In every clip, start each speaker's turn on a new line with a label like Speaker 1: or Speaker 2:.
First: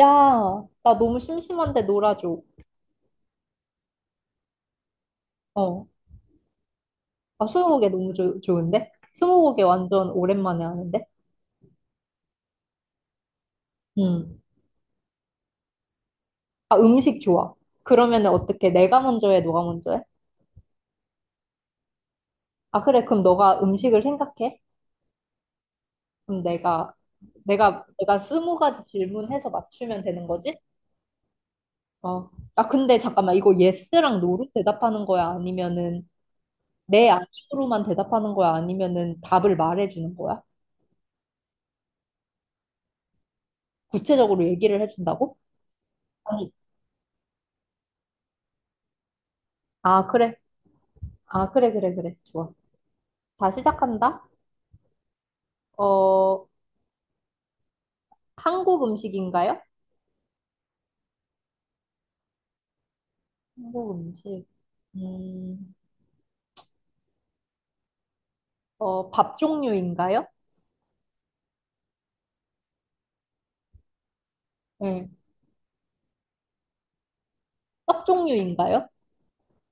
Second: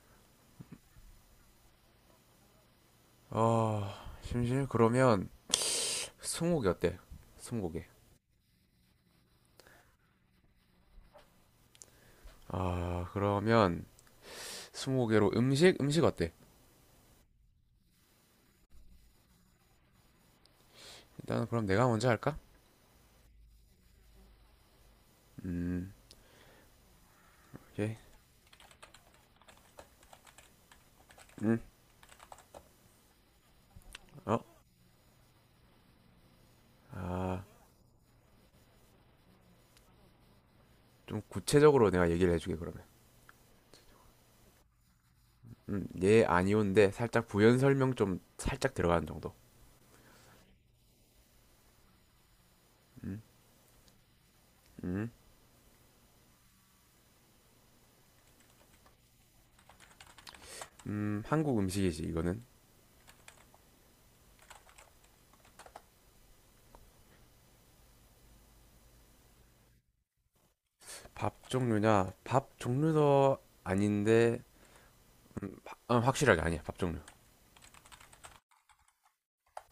Speaker 1: 야, 나 너무 심심한데 놀아줘.
Speaker 2: 아, 심심? 그러면
Speaker 1: 어.
Speaker 2: 스무고개 어때?
Speaker 1: 아,
Speaker 2: 스무고개.
Speaker 1: 스무고개 너무 좋 좋은데? 스무고개 완전 오랜만에 하는데?
Speaker 2: 아, 그러면
Speaker 1: 음.
Speaker 2: 스무고개로 음식? 음식 어때?
Speaker 1: 아, 음식 좋아. 그러면은 어떻게? 내가 먼저 해, 너가 먼저 해?
Speaker 2: 일단은 그럼 내가 먼저 할까?
Speaker 1: 아, 그래. 그럼 너가 음식을 생각해?
Speaker 2: 음,
Speaker 1: 그럼 내가, 내가,
Speaker 2: 오케이.
Speaker 1: 내가 스무 가지 질문해서 맞추면 되는 거지?
Speaker 2: 음,
Speaker 1: 어. 아, 근데 잠깐만. 이거 예스랑
Speaker 2: 어,
Speaker 1: 노로 대답하는 거야? 아니면은 네,
Speaker 2: 아,
Speaker 1: 아니로만 대답하는 거야? 아니면은 답을 말해주는 거야?
Speaker 2: 좀 구체적으로 내가 얘기를 해주게 그러면.
Speaker 1: 구체적으로 얘기를 해준다고?
Speaker 2: 예,
Speaker 1: 아니,
Speaker 2: 아니오인데 살짝 부연 설명 좀 살짝 들어가는 정도.
Speaker 1: 아, 그래. 아, 그래, 그래, 그래. 좋아.
Speaker 2: 음,
Speaker 1: 다 시작한다.
Speaker 2: 음,
Speaker 1: 어, 한국 음식인가요?
Speaker 2: 한국 음식이지 이거는.
Speaker 1: 한국 음식. 음, 어, 밥 종류인가요?
Speaker 2: 밥 종류냐? 밥 종류도 아닌데,
Speaker 1: 네.
Speaker 2: 확실하게 아니야. 밥 종류.
Speaker 1: 떡 종류인가요?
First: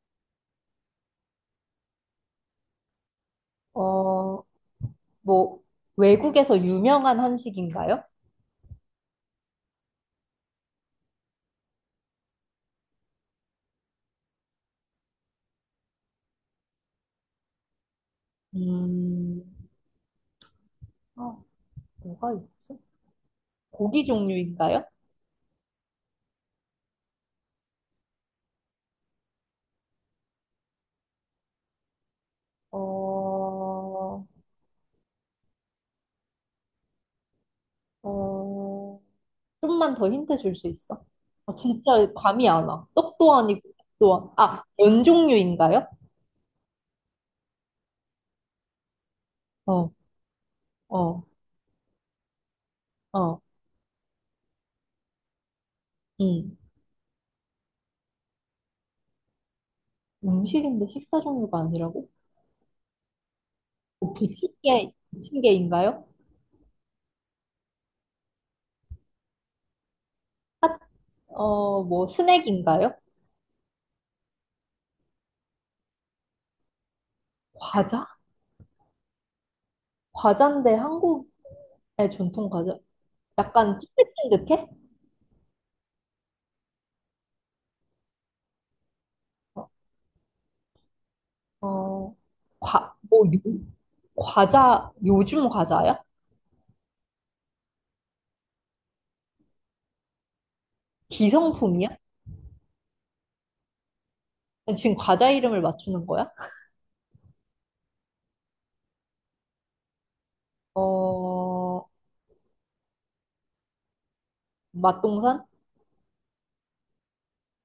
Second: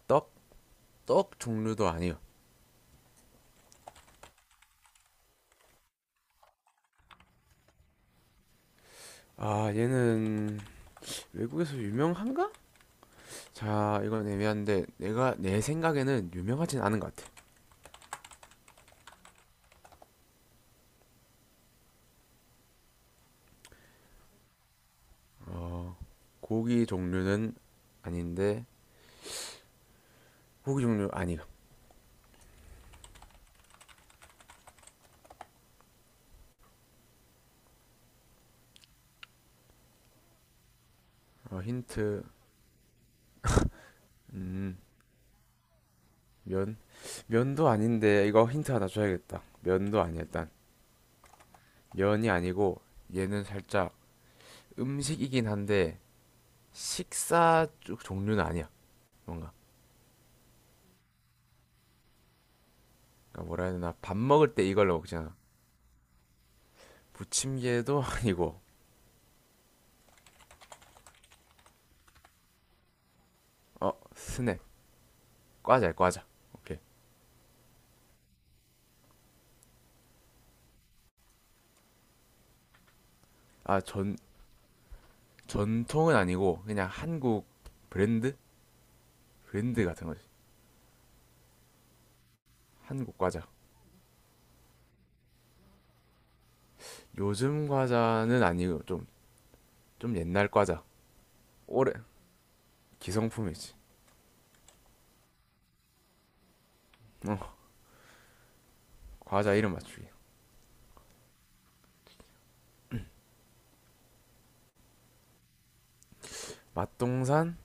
Speaker 2: 떡? 떡 종류도 아니요.
Speaker 1: 어, 뭐, 외국에서 유명한 한식인가요?
Speaker 2: 아, 얘는 외국에서 유명한가? 자, 이건 애매한데 내가 내 생각에는 유명하진 않은 것 같아.
Speaker 1: 음, 어, 뭐가 있지? 고기 종류인가요?
Speaker 2: 어, 고기 종류는 아닌데 고기 종류 아니야.
Speaker 1: 어, 어, 좀만 더 힌트 줄 수 있어? 어, 진짜
Speaker 2: 힌트,
Speaker 1: 감이 안 와. 떡도 아니고, 떡도 안, 아,
Speaker 2: 음,
Speaker 1: 면 종류인가요?
Speaker 2: 면, 면도 아닌데 이거 힌트 하나 줘야겠다.
Speaker 1: 어,
Speaker 2: 면도 아니야, 일단.
Speaker 1: 어.
Speaker 2: 면이 아니고
Speaker 1: 어.
Speaker 2: 얘는 살짝 음식이긴 한데
Speaker 1: 음.
Speaker 2: 식사 쪽 종류는 아니야. 뭔가
Speaker 1: 음식인데 식사 종류가 아니라고?
Speaker 2: 그러니까 뭐라 해야 되나,
Speaker 1: 뭐
Speaker 2: 밥 먹을 때 이걸로 먹잖아.
Speaker 1: 부침개인가요?
Speaker 2: 부침개도 아니고.
Speaker 1: 어, 뭐 스낵인가요?
Speaker 2: 어 스낵 과자야 과자. 오케이.
Speaker 1: 과자? 과자인데 한국의 전통 과자? 약간
Speaker 2: 아, 전,
Speaker 1: 찐득찐득해?
Speaker 2: 전통은 아니고 그냥 한국 브랜드?
Speaker 1: 어,
Speaker 2: 브랜드 같은 거지.
Speaker 1: 어, 과,
Speaker 2: 한국
Speaker 1: 뭐, 요,
Speaker 2: 과자.
Speaker 1: 과자, 요즘 과자야?
Speaker 2: 요즘 과자는 아니고 좀 옛날 과자. 올해
Speaker 1: 기성품이야?
Speaker 2: 기성품이지.
Speaker 1: 지금 과자 이름을 맞추는 거야?
Speaker 2: 어, 과자 이름 맞추기.
Speaker 1: 어, 맛동산?
Speaker 2: 맛동산?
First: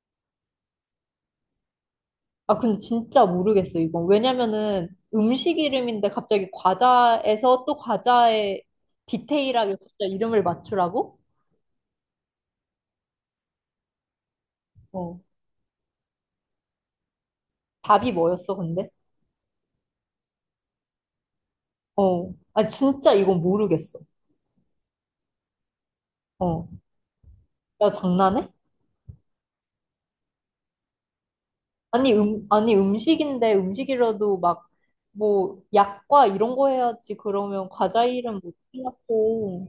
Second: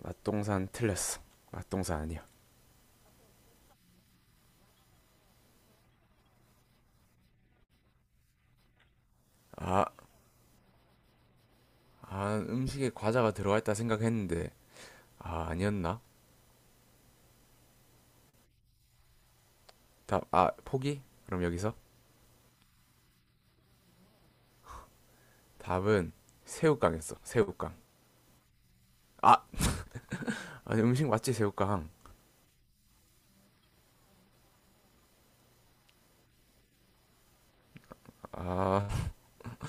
Speaker 2: 맛동산 틀렸어. 맛동산 아니야.
Speaker 1: 아, 근데 진짜 모르겠어, 이건. 왜냐면은 음식 이름인데 갑자기 과자에서 또 과자에 디테일하게
Speaker 2: 아,
Speaker 1: 진짜 이름을 맞추라고?
Speaker 2: 음식에 과자가 들어가 있다 생각했는데.
Speaker 1: 어.
Speaker 2: 아, 아니었나?
Speaker 1: 답이 뭐였어, 근데?
Speaker 2: 답, 아, 포기? 그럼 여기서
Speaker 1: 어. 아, 진짜 이건 모르겠어.
Speaker 2: 답은
Speaker 1: 어.
Speaker 2: 새우깡이었어. 새우깡.
Speaker 1: 야, 장난해?
Speaker 2: 아, 아니 음식 맞지 새우깡.
Speaker 1: 아니, 아니, 음식인데 음식이라도 막, 뭐, 약과 이런 거 해야지. 그러면 과자 이름 못
Speaker 2: 아.
Speaker 1: 틀렸고.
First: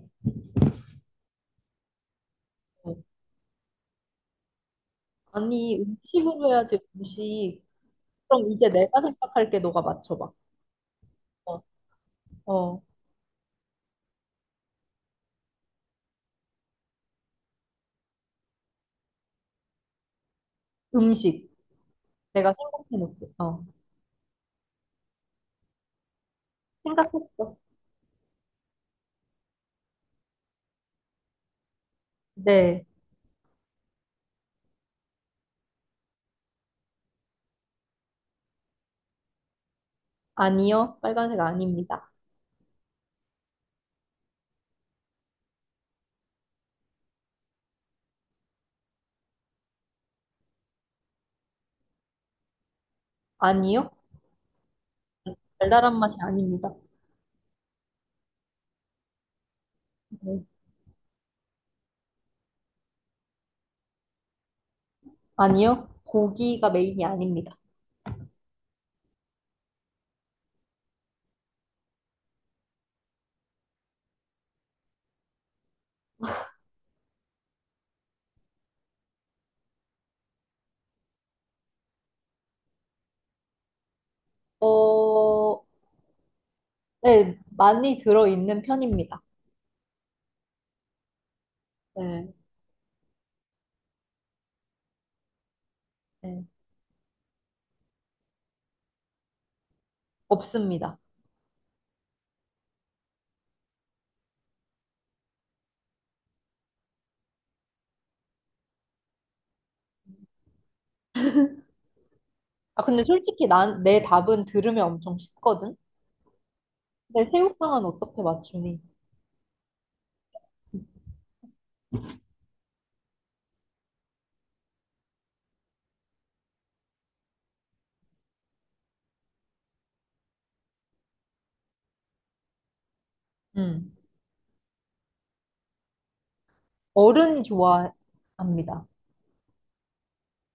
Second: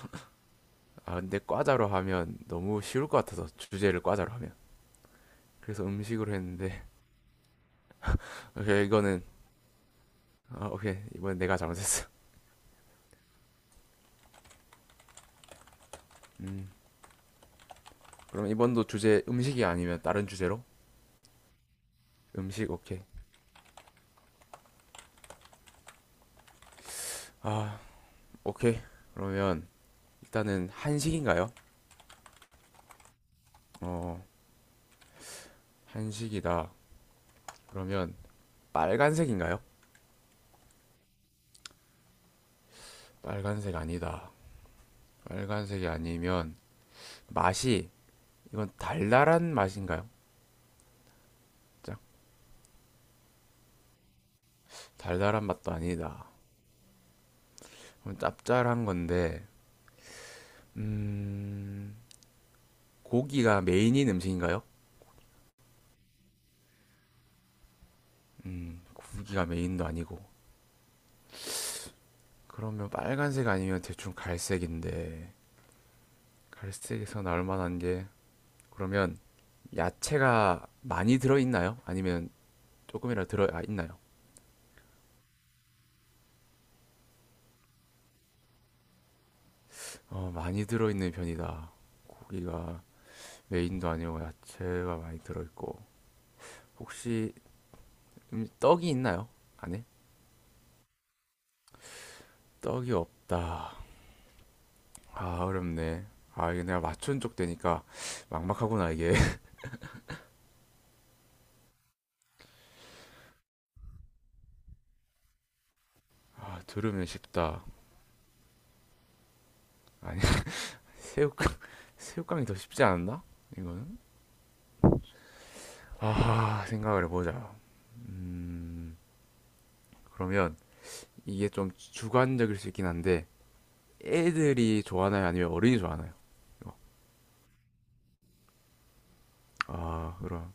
Speaker 2: 아, 근데 과자로 하면 너무
Speaker 1: 어.
Speaker 2: 쉬울 것 같아서 주제를 과자로 하면.
Speaker 1: 아니,
Speaker 2: 그래서 음식으로
Speaker 1: 음식으로 해야지,
Speaker 2: 했는데.
Speaker 1: 음식. 그럼 이제
Speaker 2: 오케이
Speaker 1: 내가
Speaker 2: 이거는
Speaker 1: 생각할게, 너가 맞춰봐.
Speaker 2: 오케이 이번 내가
Speaker 1: 어.
Speaker 2: 잘못했어.
Speaker 1: 어.
Speaker 2: 음 그럼 이번도 주제 음식이 아니면 다른 주제로.
Speaker 1: 음식. 내가
Speaker 2: 음식 오케이,
Speaker 1: 생각해놓을게. 어, 생각했어.
Speaker 2: 아 오케이 그러면 일단은 한식인가요?
Speaker 1: 네.
Speaker 2: 어 한식이다. 그러면 빨간색인가요?
Speaker 1: 아니요. 빨간색 아닙니다.
Speaker 2: 빨간색 아니다. 빨간색이 아니면 맛이 이건 달달한 맛인가요? 짝
Speaker 1: 아니요.
Speaker 2: 달달한 맛도
Speaker 1: 달달한 맛이
Speaker 2: 아니다.
Speaker 1: 아닙니다.
Speaker 2: 그럼 짭짤한 건데,
Speaker 1: 네.
Speaker 2: 음, 고기가 메인인 음식인가요?
Speaker 1: 아니요. 고기가 메인이 아닙니다.
Speaker 2: 고기가 메인도 아니고. 그러면 빨간색 아니면 대충 갈색인데, 갈색에서 나올 만한 게, 그러면 야채가 많이 들어있나요? 아니면 조금이라도 있나요?
Speaker 1: 어, 네. 많이 들어있는 편입니다.
Speaker 2: 많이 들어있는 편이다.
Speaker 1: 네.
Speaker 2: 고기가 메인도 아니고 야채가 많이 들어있고.
Speaker 1: 네.
Speaker 2: 혹시 떡이 있나요? 안에?
Speaker 1: 없습니다.
Speaker 2: 떡이 없다. 아, 어렵네. 아, 이게 내가 맞춘 쪽 되니까 막막하구나, 이게.
Speaker 1: 아, 근데 솔직히 내 답은 들으면 엄청 쉽거든?
Speaker 2: 아, 들으면
Speaker 1: 근데
Speaker 2: 쉽다.
Speaker 1: 새우깡은 어떻게 맞추니?
Speaker 2: 아니, 새우깡, 새우깡이 더 쉽지 않나? 이거는? 아, 생각을 해보자. 음, 그러면 이게 좀 주관적일 수 있긴 한데,
Speaker 1: 음.
Speaker 2: 애들이 좋아하나요? 아니면 어른이 좋아하나요? 이거.
Speaker 1: 어른이 좋아합니다.
Speaker 2: 아, 그럼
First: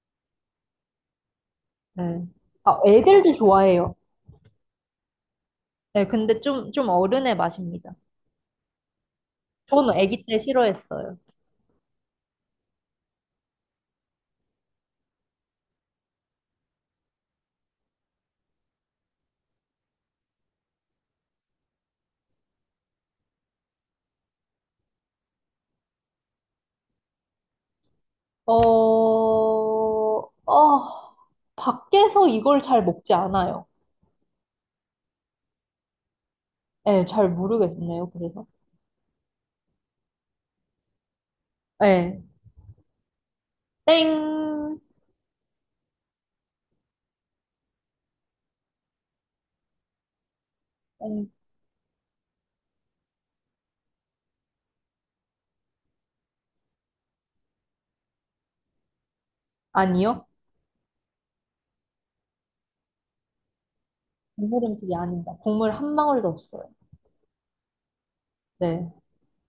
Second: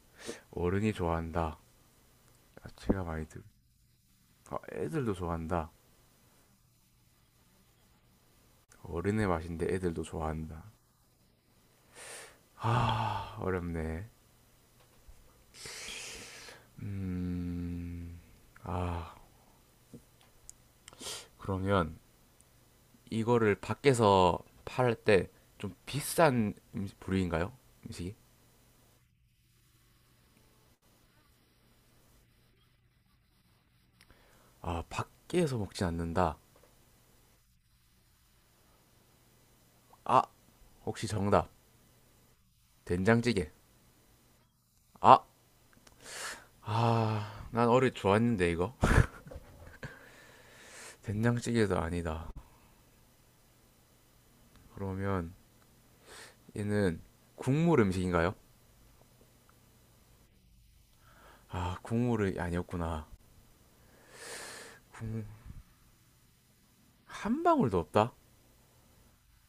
Speaker 2: 어른이 좋아한다.
Speaker 1: 네.
Speaker 2: 아,
Speaker 1: 아,
Speaker 2: 제가 많이
Speaker 1: 애들도
Speaker 2: 들,
Speaker 1: 좋아해요.
Speaker 2: 아, 애들도 좋아한다.
Speaker 1: 네. 근데 좀 어른의 맛입니다.
Speaker 2: 어른의 맛인데
Speaker 1: 저는
Speaker 2: 애들도
Speaker 1: 아기 때
Speaker 2: 좋아한다.
Speaker 1: 싫어했어요.
Speaker 2: 아, 어렵네. 음, 아, 그러면 이거를 밖에서 팔 때 좀 비싼 음식 부류인가요? 음식이?
Speaker 1: 어, 어, 밖에서 이걸 잘 먹지 않아요.
Speaker 2: 아, 밖에서 먹진 않는다.
Speaker 1: 네, 잘 모르겠네요, 그래서.
Speaker 2: 아, 혹시 정답.
Speaker 1: 네.
Speaker 2: 된장찌개.
Speaker 1: 땡,
Speaker 2: 아, 난 어릴 때 좋았는데, 이거.
Speaker 1: 땡,
Speaker 2: 된장찌개도 아니다. 그러면 얘는 국물 음식인가요?
Speaker 1: 아니요.
Speaker 2: 아, 국물이 아니었구나.
Speaker 1: 국물 음식이 아닙니다. 국물 한 방울도 없어요.
Speaker 2: 한 방울도 없다?
Speaker 1: 네.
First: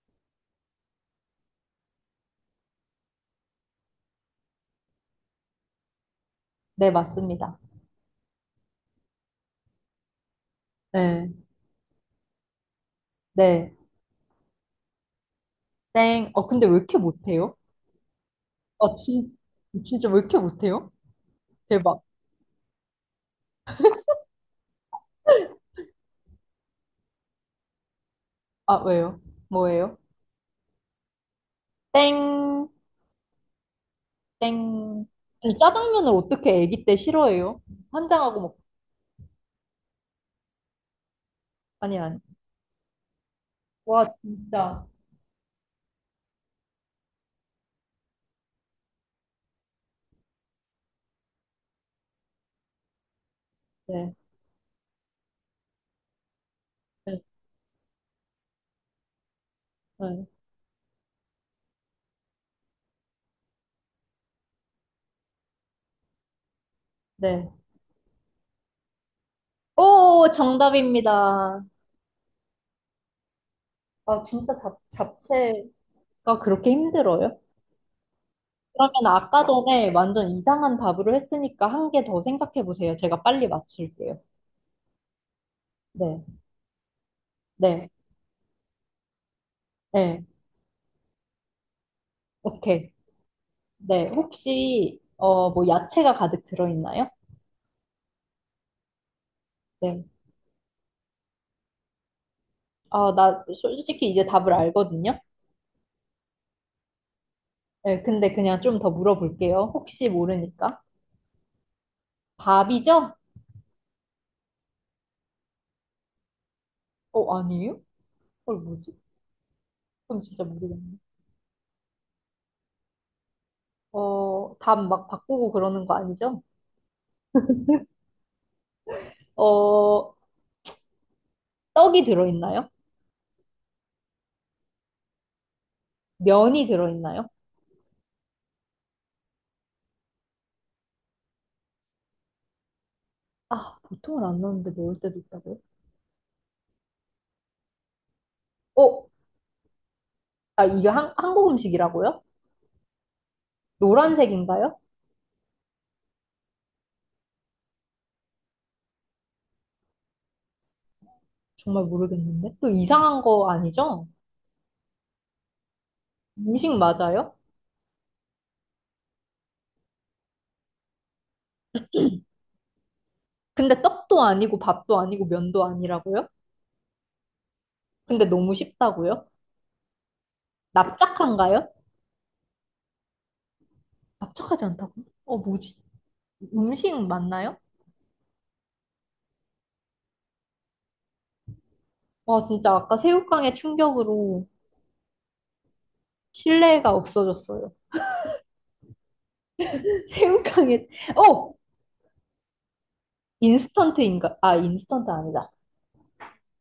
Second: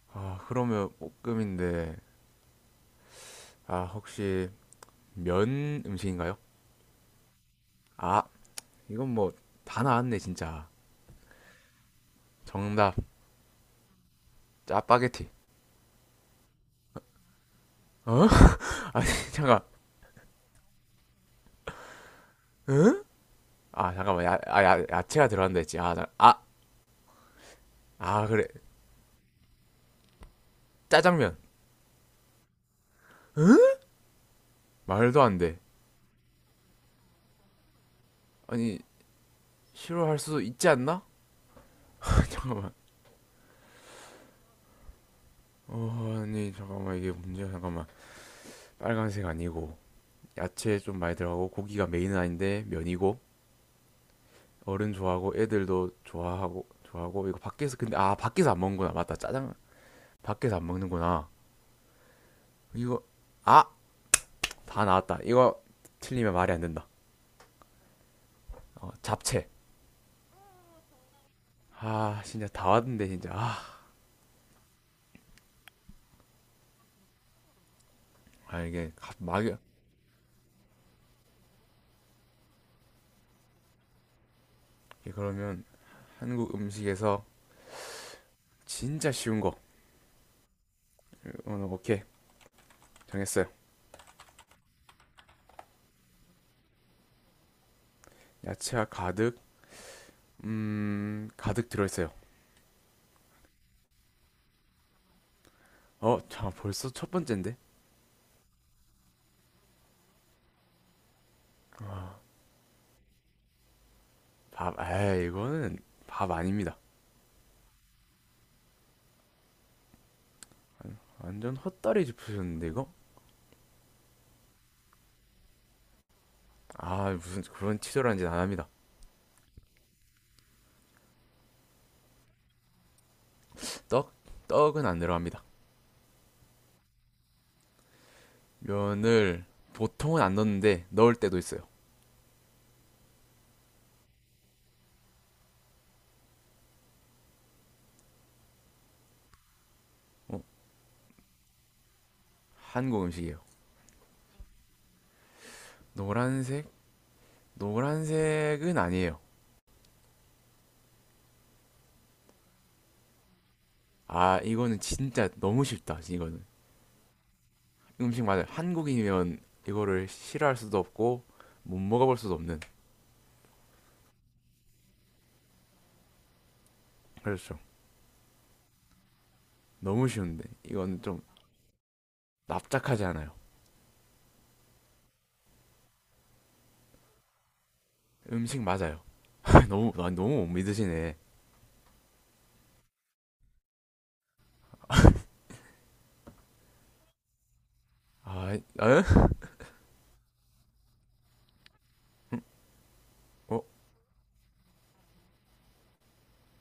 Speaker 2: 아, 그러면 볶음인데. 아, 혹시 면 음식인가요?
Speaker 1: 네, 맞습니다.
Speaker 2: 아, 이건 뭐 다 나왔네 진짜.
Speaker 1: 네.
Speaker 2: 정답
Speaker 1: 네.
Speaker 2: 짜파게티.
Speaker 1: 땡. 어, 근데 왜 이렇게 못해요?
Speaker 2: 어,
Speaker 1: 아
Speaker 2: 아니,
Speaker 1: 진,
Speaker 2: 잠깐.
Speaker 1: 진짜 왜 이렇게 못해요? 대박.
Speaker 2: 잠깐만. 야채가 들어간다 했지. 그래.
Speaker 1: 아, 왜요? 뭐예요?
Speaker 2: 짜장면.
Speaker 1: 땡, 땡.
Speaker 2: 말도 안
Speaker 1: 아니,
Speaker 2: 돼.
Speaker 1: 짜장면을 어떻게 아기 때 싫어해요? 환장하고 먹,
Speaker 2: 아니, 싫어할 수도 있지 않나.
Speaker 1: 아니, 아니.
Speaker 2: 잠깐만.
Speaker 1: 와, 진짜.
Speaker 2: 아니, 잠깐만. 이게 문제야. 잠깐만. 빨간색 아니고 야채 좀 많이 들어가고 고기가 메인은 아닌데 면이고.
Speaker 1: 네.
Speaker 2: 어른 좋아하고, 애들도 좋아하고
Speaker 1: 네.
Speaker 2: 좋아하고 이거 밖에서. 근데 밖에서 안 먹는구나. 맞다, 짜장.
Speaker 1: 네.
Speaker 2: 밖에서 안 먹는구나, 이거. 아 다 나왔다, 이거. 틀리면 말이 안 된다.
Speaker 1: 네.
Speaker 2: 잡채.
Speaker 1: 오, 정답입니다.
Speaker 2: 아, 진짜 다 왔는데 진짜. 아,
Speaker 1: 아, 진짜 잡채가 그렇게 힘들어요?
Speaker 2: 아, 이게
Speaker 1: 그러면
Speaker 2: 가- 막
Speaker 1: 아까
Speaker 2: 이게.
Speaker 1: 전에 완전 이상한 답으로 했으니까 한 개 더 생각해 보세요. 제가 빨리 맞힐게요.
Speaker 2: 그러면
Speaker 1: 네.
Speaker 2: 한국 음식에서
Speaker 1: 네.
Speaker 2: 진짜 쉬운 거.
Speaker 1: 네.
Speaker 2: 오늘 오케이.
Speaker 1: 오케이.
Speaker 2: 정했어요.
Speaker 1: 네. 혹시, 어, 뭐, 야채가 가득 들어있나요?
Speaker 2: 야채가 가득
Speaker 1: 네.
Speaker 2: 음 가득 들어있어요.
Speaker 1: 아, 나 솔직히 이제 답을 알거든요.
Speaker 2: 어자 벌써 첫 번째인데.
Speaker 1: 네. 근데 그냥 좀 더 물어볼게요. 혹시 모르니까. 밥이죠?
Speaker 2: 밥 아 이거는 밥 아닙니다.
Speaker 1: 어, 아니에요? 헐, 뭐지? 그럼 진짜 모르겠네.
Speaker 2: 완전 헛다리 짚으셨는데, 이거.
Speaker 1: 어, 답 막 바꾸고 그러는 거 아니죠?
Speaker 2: 아, 무슨 그런 치졸한 짓 안 합니다.
Speaker 1: 어, 떡이 들어있나요?
Speaker 2: 떡 떡은 안 들어갑니다.
Speaker 1: 면이 들어있나요?
Speaker 2: 면을 보통은 안 넣는데 넣을 때도 있어요.
Speaker 1: 아, 보통은 안 넣는데 넣을 때도 있다고요? 어,
Speaker 2: 어
Speaker 1: 아, 이게 한국 음식이라고요?
Speaker 2: 한국 음식이에요.
Speaker 1: 노란색인가요?
Speaker 2: 노란색 노란색은 아니에요.
Speaker 1: 정말 모르겠는데. 또 이상한 거 아니죠?
Speaker 2: 아, 이거는 진짜 너무 쉽다. 이거는.
Speaker 1: 음식 맞아요?
Speaker 2: 음식 맞아요. 한국인이면 이거를 싫어할 수도 없고 못 먹어볼 수도 없는.
Speaker 1: 근데 떡도 아니고 밥도 아니고 면도 아니라고요?
Speaker 2: 그렇죠.
Speaker 1: 근데 너무 쉽다고요?
Speaker 2: 너무 쉬운데 이건 좀.
Speaker 1: 납작한가요?
Speaker 2: 납작하지 않아요.
Speaker 1: 납작하지 않다고요? 어, 뭐지? 음식 맞나요?
Speaker 2: 음식 맞아요. 너무 못 믿으시네.
Speaker 1: 와, 진짜 아까 새우깡의 충격으로 신뢰가 없어졌어요.
Speaker 2: 아, 에?
Speaker 1: 새우깡에 어
Speaker 2: 어?
Speaker 1: 인스턴트인가? 아 인스턴트 아니다.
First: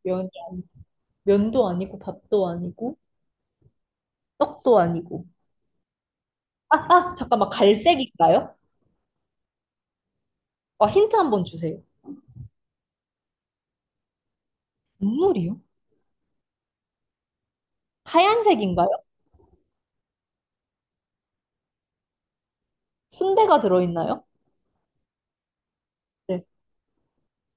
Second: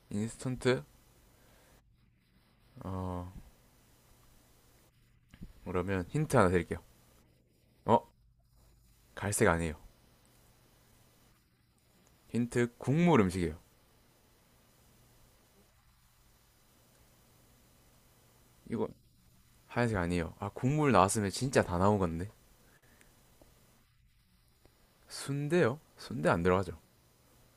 Speaker 1: 면
Speaker 2: 인스턴트?
Speaker 1: 면도 아니고 밥도 아니고
Speaker 2: 어,
Speaker 1: 떡도 아니고.
Speaker 2: 그러면 힌트 하나
Speaker 1: 아,
Speaker 2: 드릴게요.
Speaker 1: 아 잠깐만
Speaker 2: 어?
Speaker 1: 갈색인가요?
Speaker 2: 갈색 아니에요.
Speaker 1: 아 힌트 한번 주세요.
Speaker 2: 힌트. 국물 음식이에요.
Speaker 1: 국물이요?
Speaker 2: 이거
Speaker 1: 하얀색인가요?
Speaker 2: 하얀색 아니에요. 아, 국물 나왔으면 진짜 다 나온 건데.
Speaker 1: 순대가 들어있나요?
Speaker 2: 순대요? 순대
Speaker 1: 네.
Speaker 2: 안 들어가죠.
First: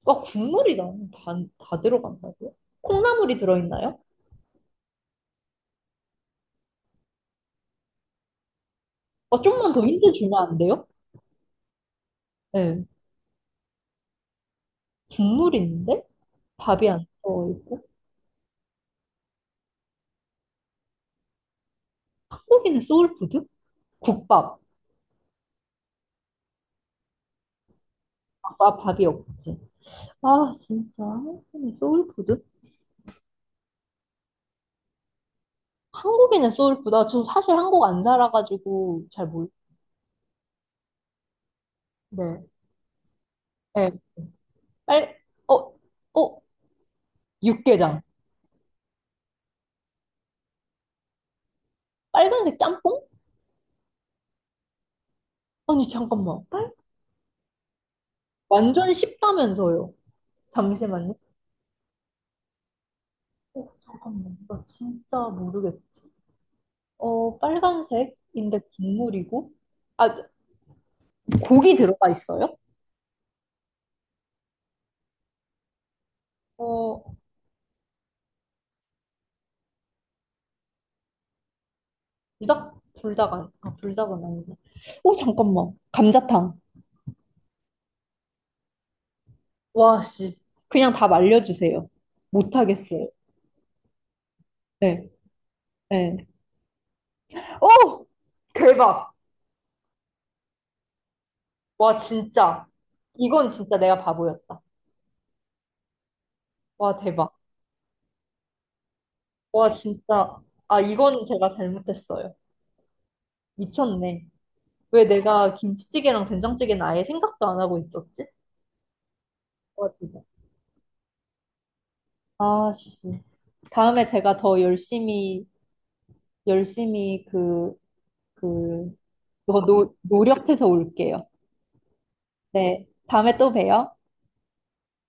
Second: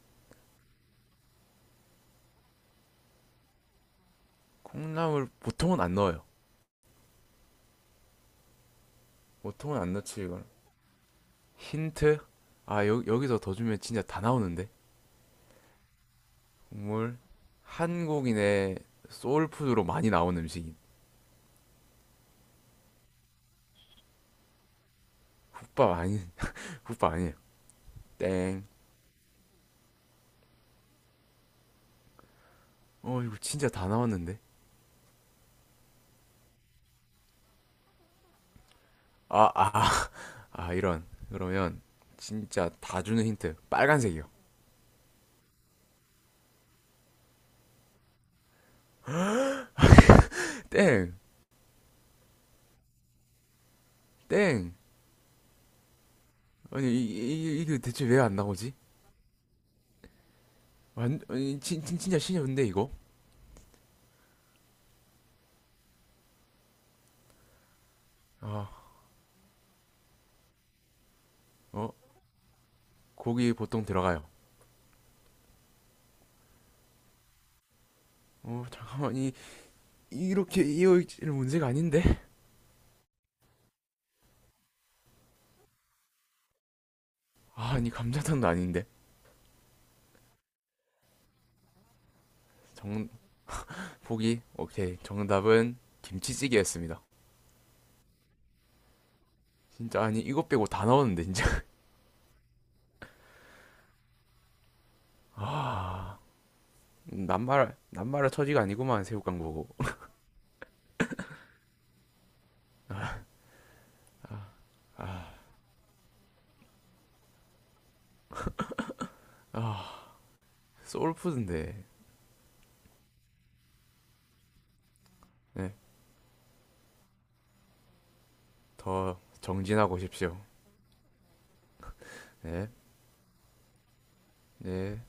Speaker 1: 와 다 들어간다고요? 콩나물이 들어있나요?
Speaker 2: 콩나물 보통은 안 넣어요.
Speaker 1: 아 좀만
Speaker 2: 보통은
Speaker 1: 더
Speaker 2: 안
Speaker 1: 힌트
Speaker 2: 넣지 이
Speaker 1: 주면
Speaker 2: 는
Speaker 1: 안 돼요?
Speaker 2: 힌트?
Speaker 1: 네.
Speaker 2: 아, 여기서 더 주면 진짜 다 나오는데?
Speaker 1: 국물 있는데 밥이 안
Speaker 2: 국물?
Speaker 1: 들어있고
Speaker 2: 한국인의 소울푸드로 많이 나오는 음식인.
Speaker 1: 한국인의 소울푸드? 국밥.
Speaker 2: 국밥 아니, 국밥 아니에요. 땡.
Speaker 1: 아 밥이 없지. 아 진짜 한국인의 소울푸드?
Speaker 2: 이거 진짜 다 나왔는데?
Speaker 1: 한국인의 소울푸드. 아, 저 사실 한국 안 살아가지고 잘 몰.
Speaker 2: 아, 아, 아, 이런. 그러면
Speaker 1: 네.
Speaker 2: 진짜 다 주는 힌트.
Speaker 1: 네.
Speaker 2: 빨간색이요.
Speaker 1: 빨. 어. 어. 육개장.
Speaker 2: 땡!
Speaker 1: 빨간색 짬뽕?
Speaker 2: 땡!
Speaker 1: 아니 잠깐만. 빨...
Speaker 2: 아니, 이, 이, 이- 게 대체 왜 안 나오지?
Speaker 1: 완전 쉽다면서요. 잠시만요.
Speaker 2: 아니, 진짜 신이었는데, 이거?
Speaker 1: 어, 잠깐만. 나 진짜 모르겠어. 어, 빨간색인데
Speaker 2: 아,
Speaker 1: 국물이고. 아, 고기
Speaker 2: 어?
Speaker 1: 들어가 있어요?
Speaker 2: 고기 보통 들어가요.
Speaker 1: 어,
Speaker 2: 잠깐만, 이렇게 이어있질 문제가 아닌데?
Speaker 1: 불닭 불닭은 아니고. 어, 잠깐만. 감자탕.
Speaker 2: 아, 아니, 감자탕도 아닌데?
Speaker 1: 와, 씨. 그냥 답 알려주세요. 못하겠어요.
Speaker 2: 정 보기 오케이.
Speaker 1: 네.
Speaker 2: 정답은
Speaker 1: 네.
Speaker 2: 김치찌개였습니다.
Speaker 1: 오! 대박.
Speaker 2: 진짜 아니 이것 빼고 다나었는데 진짜.
Speaker 1: 와, 진짜. 이건 진짜 내가 바보였다.
Speaker 2: 아,
Speaker 1: 와, 대박.
Speaker 2: 남말할 처지가 아니구만. 새우 깡 보
Speaker 1: 와,
Speaker 2: 고
Speaker 1: 진짜. 아, 이건 제가 잘못했어요. 미쳤네. 왜 내가 김치찌개랑 된장찌개는 아예 생각도 안 하고 있었지? 와,
Speaker 2: 아,
Speaker 1: 대박.
Speaker 2: 소울푸드인데.
Speaker 1: 아, 씨. 다음에 제가 열심히 그,
Speaker 2: 네더
Speaker 1: 더
Speaker 2: 정진하고 오십시오.
Speaker 1: 노력해서 올게요. 네. 다음에 또 봬요.
Speaker 2: 네네.